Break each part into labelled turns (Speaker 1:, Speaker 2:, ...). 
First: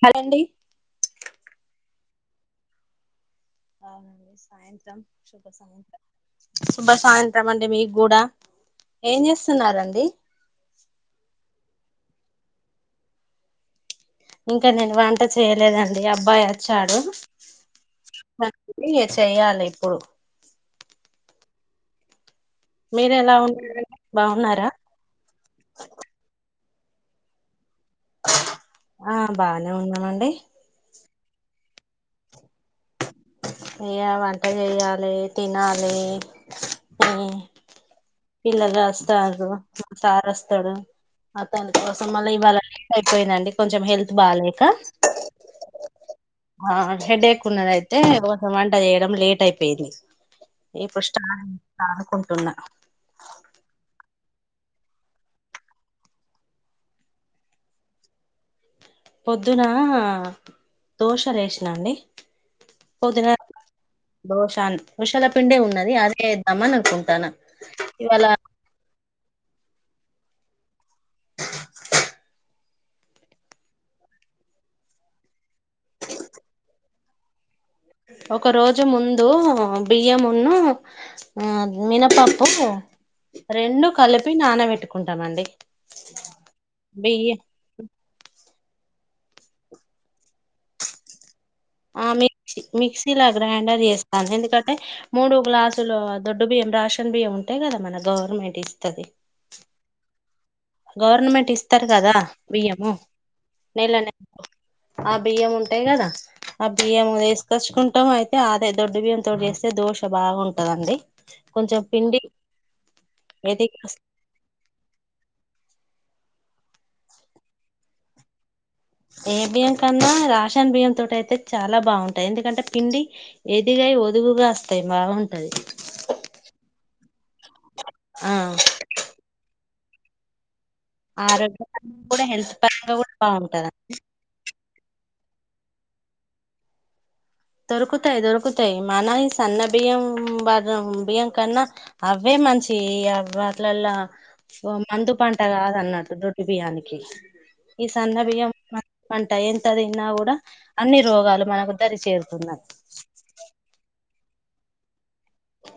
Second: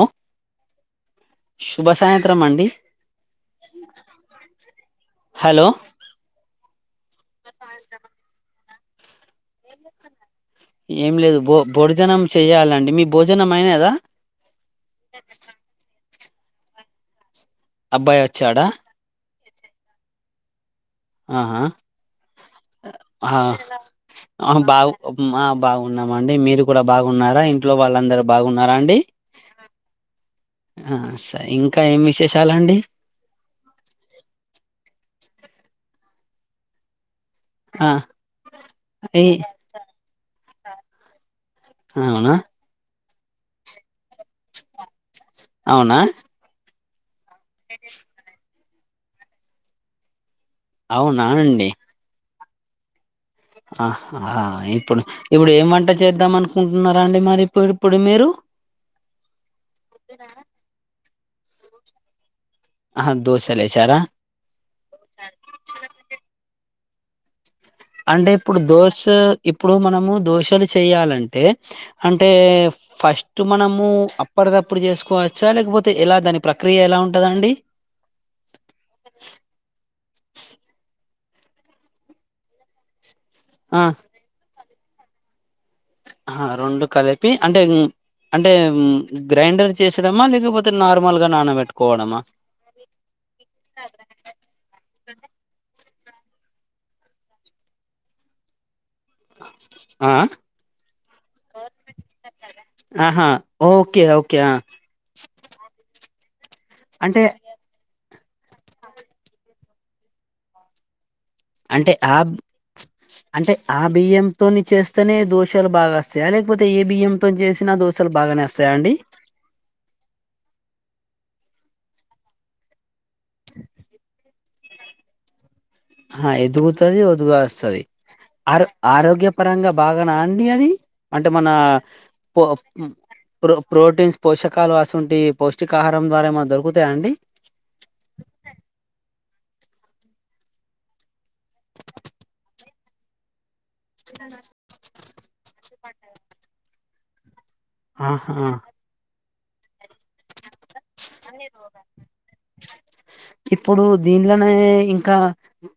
Speaker 1: Hi అండి
Speaker 2: శుభసాయంత్రం అండి
Speaker 1: అవునండి
Speaker 2: హలో
Speaker 1: శుభసాయంత్రం అండి మీకు కూడా ఏం చేస్తున్నారండి
Speaker 2: ఏం లేదు భో భోజనం చెయ్యాలండి మీ భోజనం అయినదా
Speaker 1: ఇంకా నేను వంట చేయలేదండి అబ్బాయి వచ్చాడు
Speaker 2: అబ్బాయి
Speaker 1: అ
Speaker 2: వచ్చాడా
Speaker 1: చెయ్యాలి ఇప్పుడు
Speaker 2: ఆహా
Speaker 1: మీరు ఎలా ఉన్నారండి
Speaker 2: ఆ
Speaker 1: బాగున్నారా
Speaker 2: బాగు ఆ బాగున్నాము అండి మీరు బాగున్నారా ఇంట్లో వాళ్ళందరుూ బాగున్నారా అండి
Speaker 1: ఆ బానే ఉన్నామండి
Speaker 2: ఆహా ఇంకా ఏం విశేషాలండి
Speaker 1: అ వంట చెయాలి తినాలి
Speaker 2: ఆ
Speaker 1: పిల్లలు
Speaker 2: ఏ
Speaker 1: వస్తారు మా సారు వస్తాడు అతని కోసం మళ్ళీ
Speaker 2: అవునా
Speaker 1: ఇవ్వాళ లేట్ అయిపోయిందండి కొంచెం హెల్త్ బాలేక
Speaker 2: అవునా
Speaker 1: ఆ హెడేక్ ఉన్నదయితే కొంచెం వంట చేయడం లేట్ అయిపోయింది ఏ ఫస్ట్
Speaker 2: అవునా
Speaker 1: అనుకుంటున్నా
Speaker 2: ఆ ఇప్పుడు ఇప్పుడు ఏం వంట చేద్దాం అనుకుంటున్నారా అండి మరి ఇప్పు ఇప్పుడు మీరు
Speaker 1: పొద్దున దోశలు వేసినాండి
Speaker 2: ఆహా
Speaker 1: పొద్దుగాల
Speaker 2: దోశలేసారా
Speaker 1: దోష విషాల పిండే ఉన్నది అదే వద్దామని అనుకుంటాను
Speaker 2: అంటే ఇప్పుడు దోష్ ఇప్పుడు మనము దోషలు చేయాలంటే అంటే ఫస్ట్ మనము అప్పటి తప్పుడు చేసుకోవచ్చా లేకపోతే ఎలా దాని ప్రక్రియ ఎలా ఉంటదండి
Speaker 1: ఒక రోజు ముందు బియ్యమును మినపప్పు
Speaker 2: ఆ
Speaker 1: రెండు కలిపి నానబట్టుకుంటామండి
Speaker 2: ఆ రెండు కలిపి అంటే అంటే అంటే గ్రైండర్ చేయడమా లేకపోతే నార్మల్ గా నానబెట్టడమా
Speaker 1: ఆ మిక్సీ మిక్సీ లా గ్రైండర్ చేస్తాను ఎందుకంటే మూడు గ్లాసు లా దొడ్డు బియ్యం రేషన్ బియ్యం ఉంటాయి కదా మన గవర్నమెంట్ ఇ
Speaker 2: ఆఆ
Speaker 1: గవర్నమెంట్ ఇస్తారు కదా బియ్యము
Speaker 2: ఆహా
Speaker 1: నెల
Speaker 2: ఓకే
Speaker 1: నెల
Speaker 2: ఓకే ఆ
Speaker 1: ఆ బియ్యం ఉంటాయి కదా ఆ బియ్యం
Speaker 2: అంటే
Speaker 1: వేసుకచ్చుకుంటాం అయితే అదే దొడ్డు బియ్యం తో చేస్తే దోశ బాగా ఉంటదండి
Speaker 2: అంటే ఆ అంటే ఆ
Speaker 1: ఎదిగా
Speaker 2: బియ్యంతోని చేస్తేనే దోష లు బాగా వస్తాయ లేకపోతే ఏ బియ్యం తో చేసినా దోషాలు బాగనే వస్తాయ
Speaker 1: ఏ బియ్యం కన్నా రేషన్ బియ్యం తోటి అయితే చాలా బాగుంటాయి ఎందుకంటే పిండి ఎదిగి వదుగుగా వస్తాయి బాగుంటది
Speaker 2: ఆ ఎదుగుతది వదుగు వస్తది ఆ ఆరోగ్య పరంగా బాగానా అండి అది అంటే మన
Speaker 1: ఆరోగ్య పరంగా కూడా హెల్త్ పరంగా కూడా బాగుంటది
Speaker 2: ప్రోటీన్స్ పోషకాలు అలాంటివి పౌష్టికా ఆహారం ద్వారా ఏమన్నా దొరుకుతాయా అండి
Speaker 1: దొరుకుతాయి దొరుకుతాయి మన సన్న బియ్యం కన్నా అవ్వే మంచివి ఇగా ఆవి వడ్లల్లా మందు పంట కాదన్నట్టు దొడ్డు బియ్యానికి ఈ సన్న
Speaker 2: ఆహా
Speaker 1: బియ్యం పంట ఎంత తిన్నా కూడా అన్ని రోగాలు మనకు దరి చేరుతాయి మ్మ్ హ్ ఉన్నాయ్
Speaker 2: ఇలనే ఇంకా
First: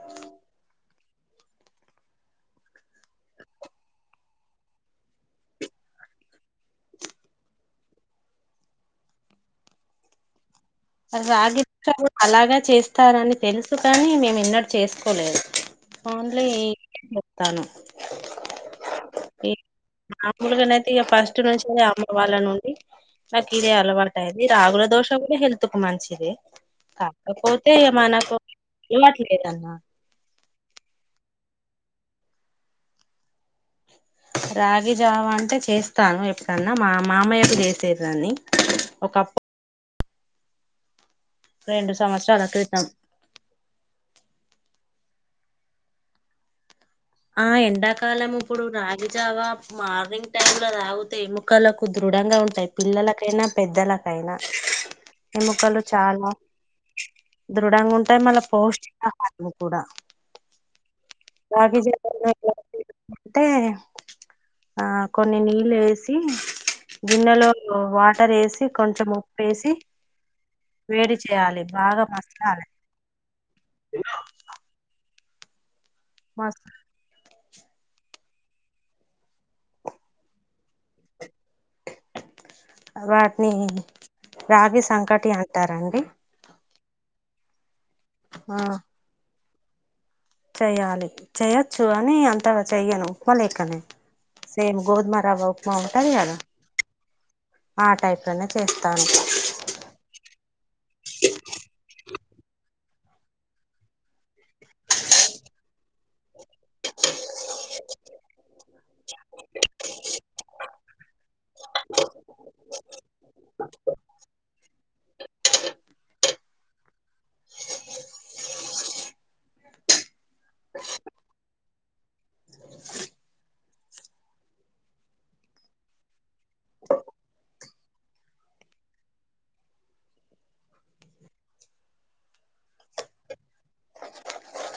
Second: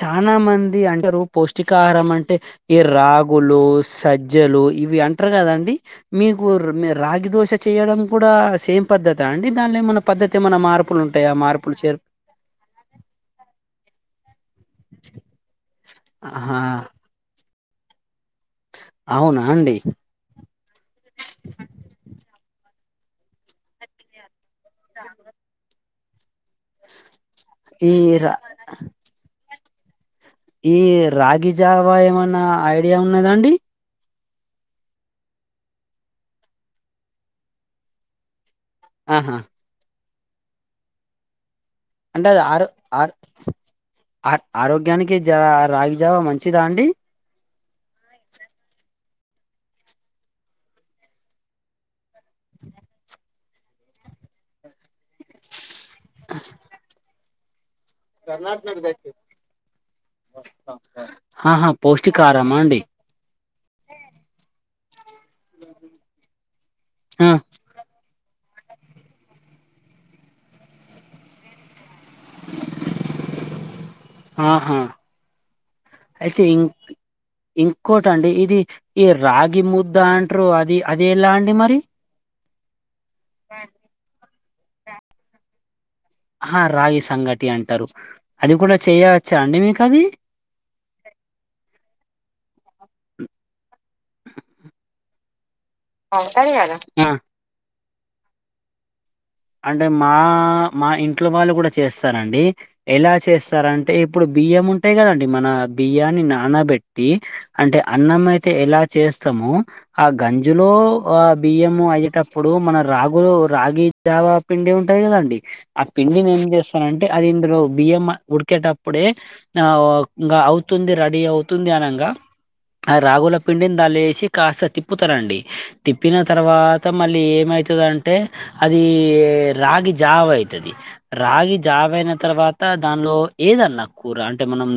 Speaker 2: చాలా మంది అంటే పౌష్టికాహారం అంటే ఈ రాగులు సజ్జలు ఇవి అంటారు కదండి మీకు రాగి దోశ చేయడం కూడా సేమ్ పద్దత అండి దానిలో ఏమన్నా పద్దతి ఏమైనా మారుతదా
Speaker 1: రాగి దోష అలాగే చేస్తారని తెలుసు కానీ మేము ఎన్నడు చేసుకోలేదు ఓన్లీ
Speaker 2: ఆహా
Speaker 1: ఇవ్వే చెత్తన్నం
Speaker 2: అవునా అండి
Speaker 1: మామూలుగానయితే ఇక ఫస్ట్ నుంచి అమ్మ వాళ్ళ నుంచి నా కిదే అలవాటయింది రాగుల దోష కూడా హెల్త్ కు మంచిది కాకపోతే
Speaker 2: ఈ రా
Speaker 1: మనకు ఇవ్వే అలవాటు
Speaker 2: ఈ రాగి జావా ఏమన్నా ఐడియా ఉన్నదా అండి
Speaker 1: రాగి జావ అంటే చేస్తాను ఎప్పుడన్నా మా మామయ్యకు చేసేదాన్ని
Speaker 2: ఆహా
Speaker 1: ఒకప్పుడు రెండు
Speaker 2: అంటే
Speaker 1: సంవత్సరాల
Speaker 2: అది
Speaker 1: క్రితం
Speaker 2: ఆరోగ్యానికి రాగి జావా మంచిదా అండి
Speaker 1: ఆ ఎండాకాలం ఇప్పుడు రాగిజావా మార్నింగ్ టైమ్ లో తాగితే ఎముకలకు దృఢంగా ఉంటాయి పిల్లలకైనా పెద్దలకైనా ఎముకలు చాలా దృడంగా ఉంటాయి మళ్ళ పౌష్టికాహారం కూడా
Speaker 2: ఆహా
Speaker 1: రాగి జావా అట్లా
Speaker 2: పౌష్టికారమా
Speaker 1: రోజు
Speaker 2: అండి
Speaker 1: తీసుకుంటే ఆ కొన్ని నీళ్ళేసి
Speaker 2: ఆ
Speaker 1: గిన్నెలో వాటర్ ఏసి కొంచెం ఉప్పేసి వేడి చేయాలి బాగా మసలాలి
Speaker 2: ఆహా అయితేే
Speaker 1: మస
Speaker 2: ఇం కోకటి ఇది ఈ రాగి ముద్ద అంటారు అది అది ఎలా అండి మరి
Speaker 1: వాటిని రాగి సంకటి అంటారండి
Speaker 2: ఆ రాగి సంకటి అంటారు అది
Speaker 1: ఆ
Speaker 2: కూడా చేయవచ్చా అండి మీకు అది
Speaker 1: చెయ్యాలి చెయొచ్చు అని అంత ట చెయ్యను ఉప్మ లెక్కనే సేమ్ గోదుమ రవ్వ ఉక్మ
Speaker 2: ఉంటది గదా
Speaker 1: ఆ టైప్ లోనే చేస్తాను
Speaker 2: అంటే మా మా ఇంట్లో వాళ్ళు కూడా చేస్తారండి ఎలా చేస్తారంటే ఇప్పుడు బియ్యం ఉంటాయి కదండి మన బియ్యాన్ని నానబెట్టి అంటే అన్నం అయితే ఎలా చేస్తమో ఆ గంజెలో ఆ బియ్యము అయ్యెటప్ ఇప్పుడు మన రాగులు రాగి జావా పిండి ఉంటది కదండి ఆ పిండిని ఏం చేస్తానంటే అది ఇందులో బియ్యం ఉడికేటప్పుడే అవ్ ఇంగ అవుతుంది రెడీ అవుతుంది అనంగా ఆ రాగుల పిండిని దాల్లో ఏసి కాస్త తిప్పుతరండి తిప్పిన తర్వాత మళ్ళీ ఏమై అయితదంటే అదీ రాగి జావ అయితది రాగి జావ అయిన తర్వాత దానిలో ఈ ఏదన్నా కూర అంటే మనం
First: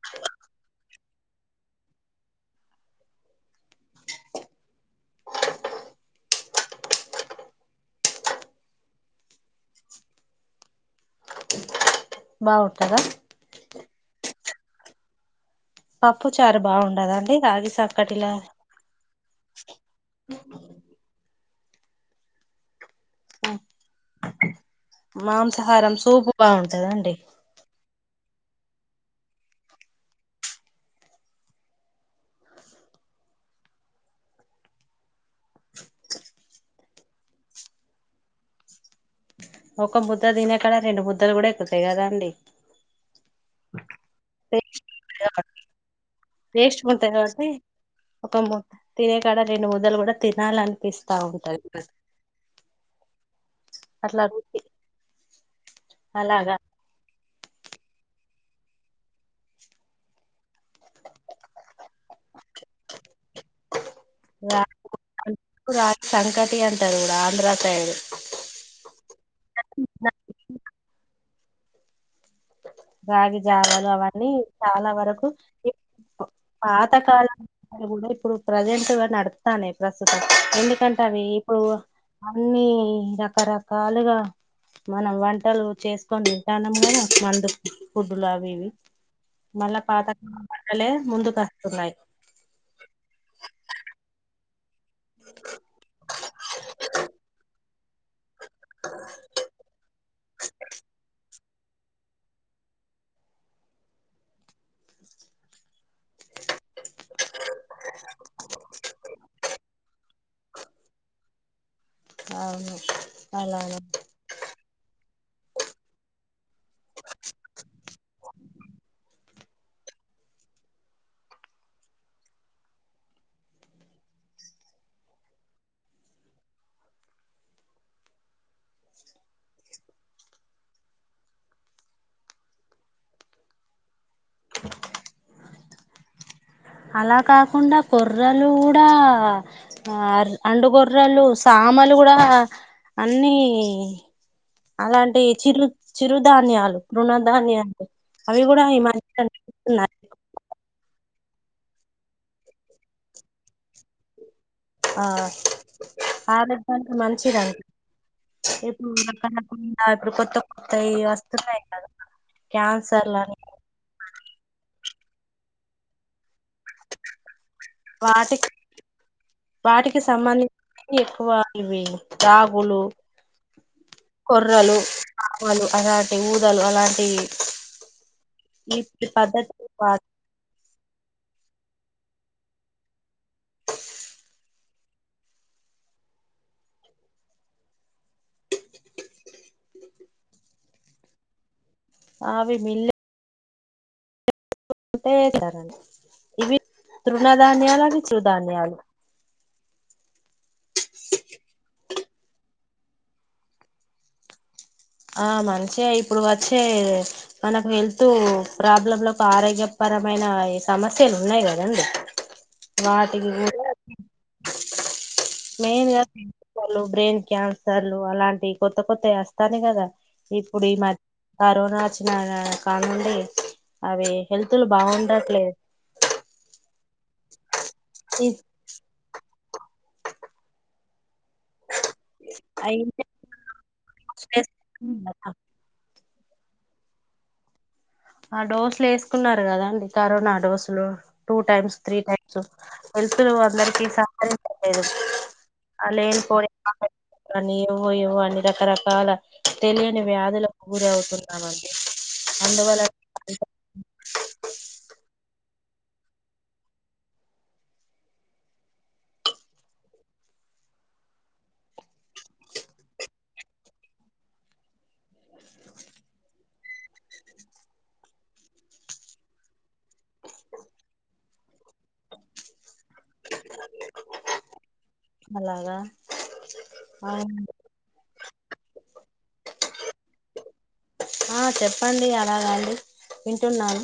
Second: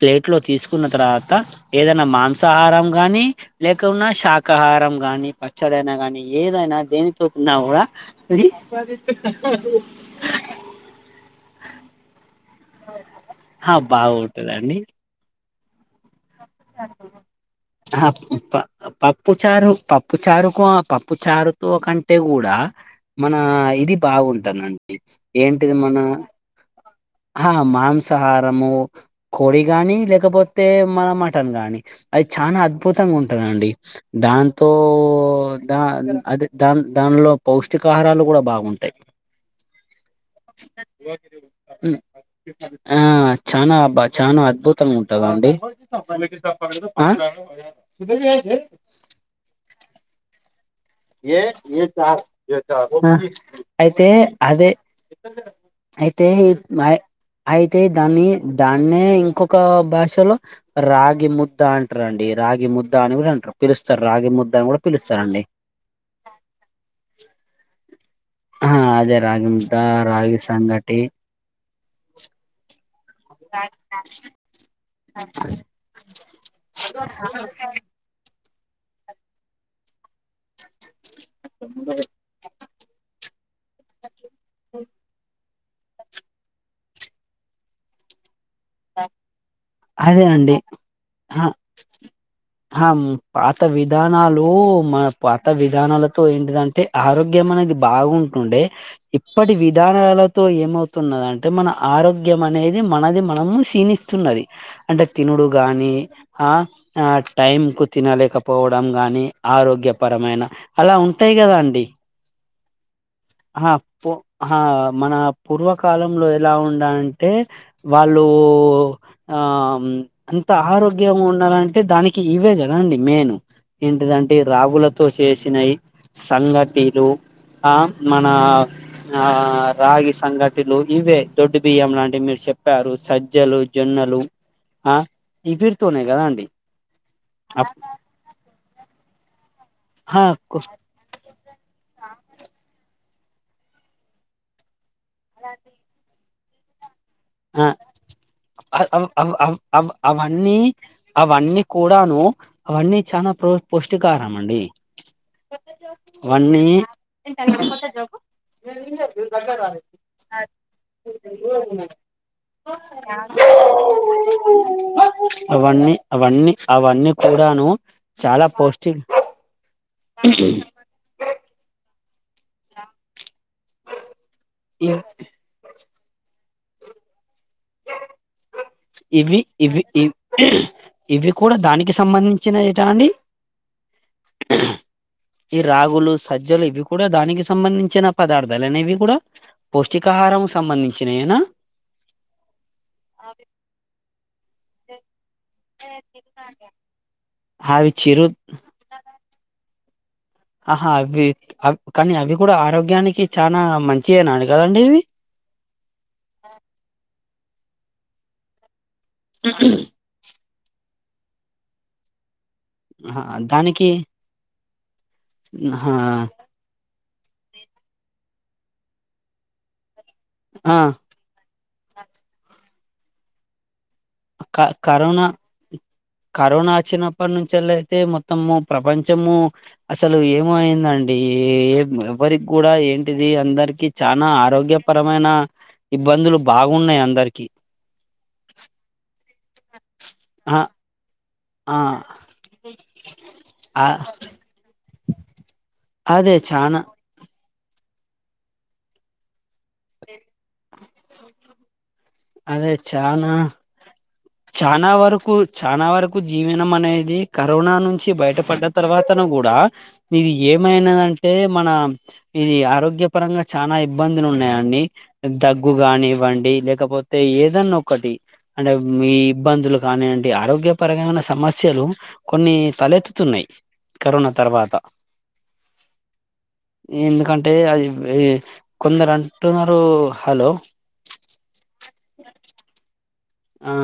Speaker 2: ప్లేట్ లో తీసుకున్న తర్వాత ఏదన్నా మాంసాహారం గానీ లేకున్నా శాకాహారం గాని పచ్చడైనా గానీ ఏదైనా దేనితో తిన్నా కూడా ఇది అప్ప జెత్తె తగ్గను
Speaker 1: బావుంటదా
Speaker 2: బావుంటదండి
Speaker 1: పప్పు చారు బావుండదా అండి రాగి
Speaker 2: ఆ
Speaker 1: సంకటిలా
Speaker 2: ప పప్పు చారు పప్పు చారుకో పప్పు చారుతో కంటే గూడా మన ఇది బాగుంటనండి ఏంటిది
Speaker 1: మాంసాహారం
Speaker 2: మన
Speaker 1: సూపు బాగుంటదండి
Speaker 2: హ మాంస హారము కోడి గానీ లేకపోతే మన మటన్ గాని అది చానా అద్భుతం ఉంటందండి దాంతో దా అదే దాన్ దానిలో పౌష్టికాహారం దాన్లో కూడా బాగుంటాయి
Speaker 1: ఒక ముుద్ద తినే కాడ రెండు ముుద్దలు కూడా ఎక్కదు
Speaker 2: ఉ ఆ చానా బా చానా అద్భుతంగ ఉంటదండి
Speaker 1: టేస్ట్
Speaker 2: ఆ
Speaker 1: ఉంటాయి కాబట్టి ఒక ముద్ద తినే కాడ రెండు ముద్దలు కూడా తినాలని
Speaker 2: అయితే
Speaker 1: అట్లా
Speaker 2: అదే అయితే
Speaker 1: అలాగా
Speaker 2: మై అయితే దాన్ని దాన్నే ఇంకొక భాషలో రాగి ముద్ద అంటరండి రాగి ముద్ద అని గూడా అంటర్రు పిలుస్తరు రాగి ముద్ద అని గూడా పిలుస్తారండి
Speaker 1: రాగి సంకటి అంటారు కూడా ఆంధ్ర సైడ్
Speaker 2: ఆ అదే రాగి ముద్ద రాగి సంగటి
Speaker 1: రాగి జావాలు అవన్నీ చాలా వరకు పాత కాలం ఇప్పుడు ప్రెంసెటు నడుతనయ్ ప్రస్తుతం ఎండి సొంతవి ఇప్పుడు అన్నీ రకరకాలుగా మనం వంటలు చేసుకొని తింటాన్నాం గద మందు కి ఫుడ్ లాగా ఇవి మళ్ళా పాత
Speaker 2: అదే
Speaker 1: కాలం వంటలే ముందుకు వస్తున్నాయి
Speaker 2: హమ్ పాత విధానాలు లో మన పాత విధానాలతో ఏంటిదంటే ఆరోగ్యం అనేది బాగుం టుండే ఇప్పటి విధానాలతో ఏమవుతున్న అంటే మన ఆరోగ్యం అనేది మనది మనం క్షినిస్తున్నది అంటే తినుడు గాని ఆ ఆ టైం కు తినలేకపోవ వ్వడం గాని ఆరోగ్యపరమైన అలా ఉంటాయి గదా అండి
Speaker 1: అవును
Speaker 2: ఆ
Speaker 1: అలానే
Speaker 2: ఆహా మన పూర్వకాలంలో ఇలా ఉండా అంటే వాళ్ళు ఆమ్ అంత ఆరోగ్యం ఉండాలంటే దానికి ఇవే కదా అండి మేను ఎంటిదిదంటే రాగులతో చేసినవి సంగటీలు ఆ మనా ఆ రాగి సంగటిలు ఇవే దొడ్డు బియ్యం లాంటివి మీరు చెప్పారు సజ్జలు జొన్న నలు ఆ ఈ వీరుతోనే కదా అండి
Speaker 1: అలా కాకుండా కొర్రలు కూడా ఆ అండుగొర్రాలు సామాలు గూడా అన్ని అలాంటీ చిరు చిరుధాన్యాలు
Speaker 2: ఆ
Speaker 1: తృణధాన్యాలు అవి కూడా ఈ
Speaker 2: అవ్
Speaker 1: మధ్య
Speaker 2: అవ్ అవ్ అవ్
Speaker 1: నడుస్తున్నాయి
Speaker 2: అవన్నీ అవన్నీ కూడాను అవన్నీ చానా పుష్టికాహం
Speaker 1: ఆ
Speaker 2: అవన్నీ
Speaker 1: ఆరోగ్యానికి మంచిదండి ఇప్పుడు ఎక్కనకుండా ఇప్పుడు కొత్త కొత్తయి వస్తున్నాయి కదా క్యాన్సర్లని
Speaker 2: అవన్నీ అవన్నీ అవన్నీ కూడాను చాలా
Speaker 1: వాటికి
Speaker 2: పౌష్టి
Speaker 1: వాటికి సంబంధి ని ఎక్కువ ఇవి రాగులు కొర్రలు
Speaker 2: ఇవి
Speaker 1: [inaudible] అలాంటి ఊ దలు అలాంటి
Speaker 2: ఇవి ఇవి ఇ ఇవి కూడా దానికి సంబంధించిన ఏట అండి ఈ రాగులు సజ్జలు ఇవి కూడా దానికి సంబంధించిన పదార్థాలేన ఇవి కూడా పౌష్టికాహా ఆరం సంబంధించినైనా
Speaker 1: ఆవి మిల్లే టేసర ఇవి తృణధాన్యాలు అవి చుధాన్యాలు
Speaker 2: ఆహా అవి అ కానీ అవి కూడా ఆరోగ్యానికి చాలా మంచియేనా కదండి ఇవి
Speaker 1: ఆ మంచిగా ఇప్పుడు వచ్చే మనకు వెల్తు ప్రాబ్లం లో ఆరోగ్యపరమైన సమస్యలు ఉన్నాయి గదండి
Speaker 2: దానికి
Speaker 1: మెయిన్
Speaker 2: ఆహా
Speaker 1: గా బ్రెయిన్ క్యాన్సర్లు అలాంటివి కొత్త కొత్తవి అస్తాని కదా ఇప్పుడు ఈ
Speaker 2: ఆ
Speaker 1: మద్ కరోనా వచ్చిన కాల నుండి అవి
Speaker 2: క
Speaker 1: హెల్త్లు బాగుండట్లేదు
Speaker 2: చినప్పటి నుంచెళ్లైతే మొత్తము ప్రపంచము అసలు ఏమో అయిందండి ఏం ఎవరికి గూడా ఏంటిది అందరికి చానా ఆరోగ్యపరమైన ఇబ్బందులు బాగున్నాయి అందరికి
Speaker 1: ఆ డోస్లేస్ న్నారు కదాండి కరోనా
Speaker 2: ఆ
Speaker 1: డోసులు టూ టైమ్స్
Speaker 2: ఆ
Speaker 1: త్రీ టైమ్స్ హెల్తులు అందరికి అంత లేదు అ లే
Speaker 2: అదే
Speaker 1: పోడె
Speaker 2: చానా
Speaker 1: [inaudible] కాని ఏవో ఏవో అని రకరకాల తెలియని వ్యాధులకు గురి అవుతున్నామండి
Speaker 2: అదే
Speaker 1: అందువళ
Speaker 2: చానా చానా వరకు చానా వరకు జీవనం అనేది కరోనా నుంచి బయటపడ్డ తర్వాతను గూడా ఇది ఏ ఏమైనదంటే మన ఇది ఆరోగ్య పరంగా చానా ఇబ్బందులు ఉన్నయండి గానివ్వండి లేకపోతే ఏదన్న ఒకటి అంటే మీ ఇబ్బందులు కానియండి ఆరోగ్యపరమైన సమస్యలు కొన్ని తలెత్తుతున్నయి కరోనా తర్వాత
Speaker 1: అలాగా
Speaker 2: ఎందుకంటే
Speaker 1: అవునండి.
Speaker 2: అది కొందరు అంటున్నారు హలో
Speaker 1: ఆ చెప్పండి అలాగా అండి
Speaker 2: ఆ
Speaker 1: వింటున్నాను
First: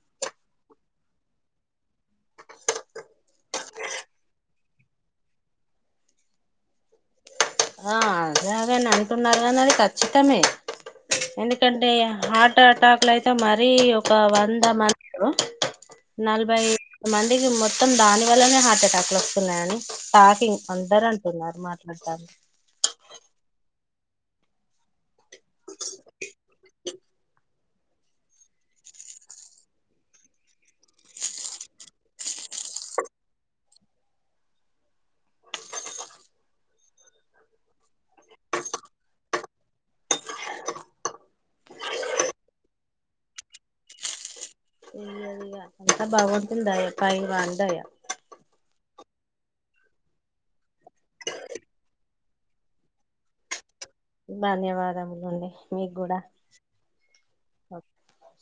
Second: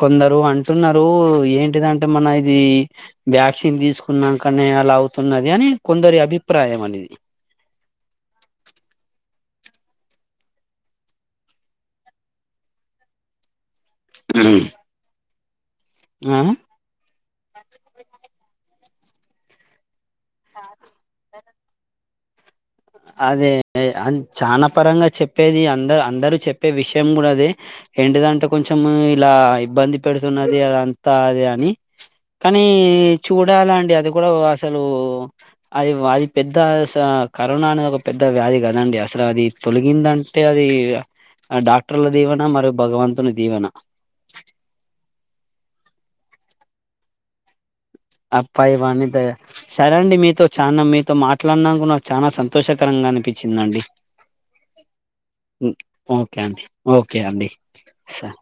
Speaker 2: కొందరు అం టున్నారు ఏంటిదంటే మన ఇది వ్యాక్సిన్ తీసుకున్నాకనే అలా అవుతున్నది అని కొందరి అభిప్రాయం అనేది
Speaker 1: ఆ అదే అగని అంటున్నారు అన్నది ఖచ్చితమే ఎందుకంటే హార్ట్ అటాక్లో అయితే మ మరి ఒక వంద మందిలో
Speaker 2: ఆ
Speaker 1: నలభై [inaudible] మొత్తం దాని వల్లనే హార్ట్ అటాక్లు వస్తున్నాయని టాకింగ్ అందరు అంటున్నారు మాట్లాడతాని
Speaker 2: అదే అన్ చానా పరంగా చెప్పేది అంద అందరూ చెప్పే విషయం గుడ అదే ఏంటిదంటే కొంచెం ఇలా ఇబ్బంది పెడుతున్నది అదంతా అది అని కానీ చూడాలండి అది కూడా అసలు అది అది పెద్ద సా కరోనా అనేది ఒక పెద్ద వ్యాధి కదండి అసలు అది తొలగిందంటే అది ఆ డాక్టర్ల దీవెన మరియు భగవంతుని దీవెన
Speaker 1: దయా అంత భగవంతుని దయ పైవాని దయ
Speaker 2: ఆ పైవాని దయ సరే అండి మీతో చానా మీతో మాట్లాడి నాకు చానా సంతోషకరంగా అనిపించిందండి
Speaker 1: ధన్యవాదములండి మీకు కూడా
Speaker 2: ఓకే అండి ఓకే అండి స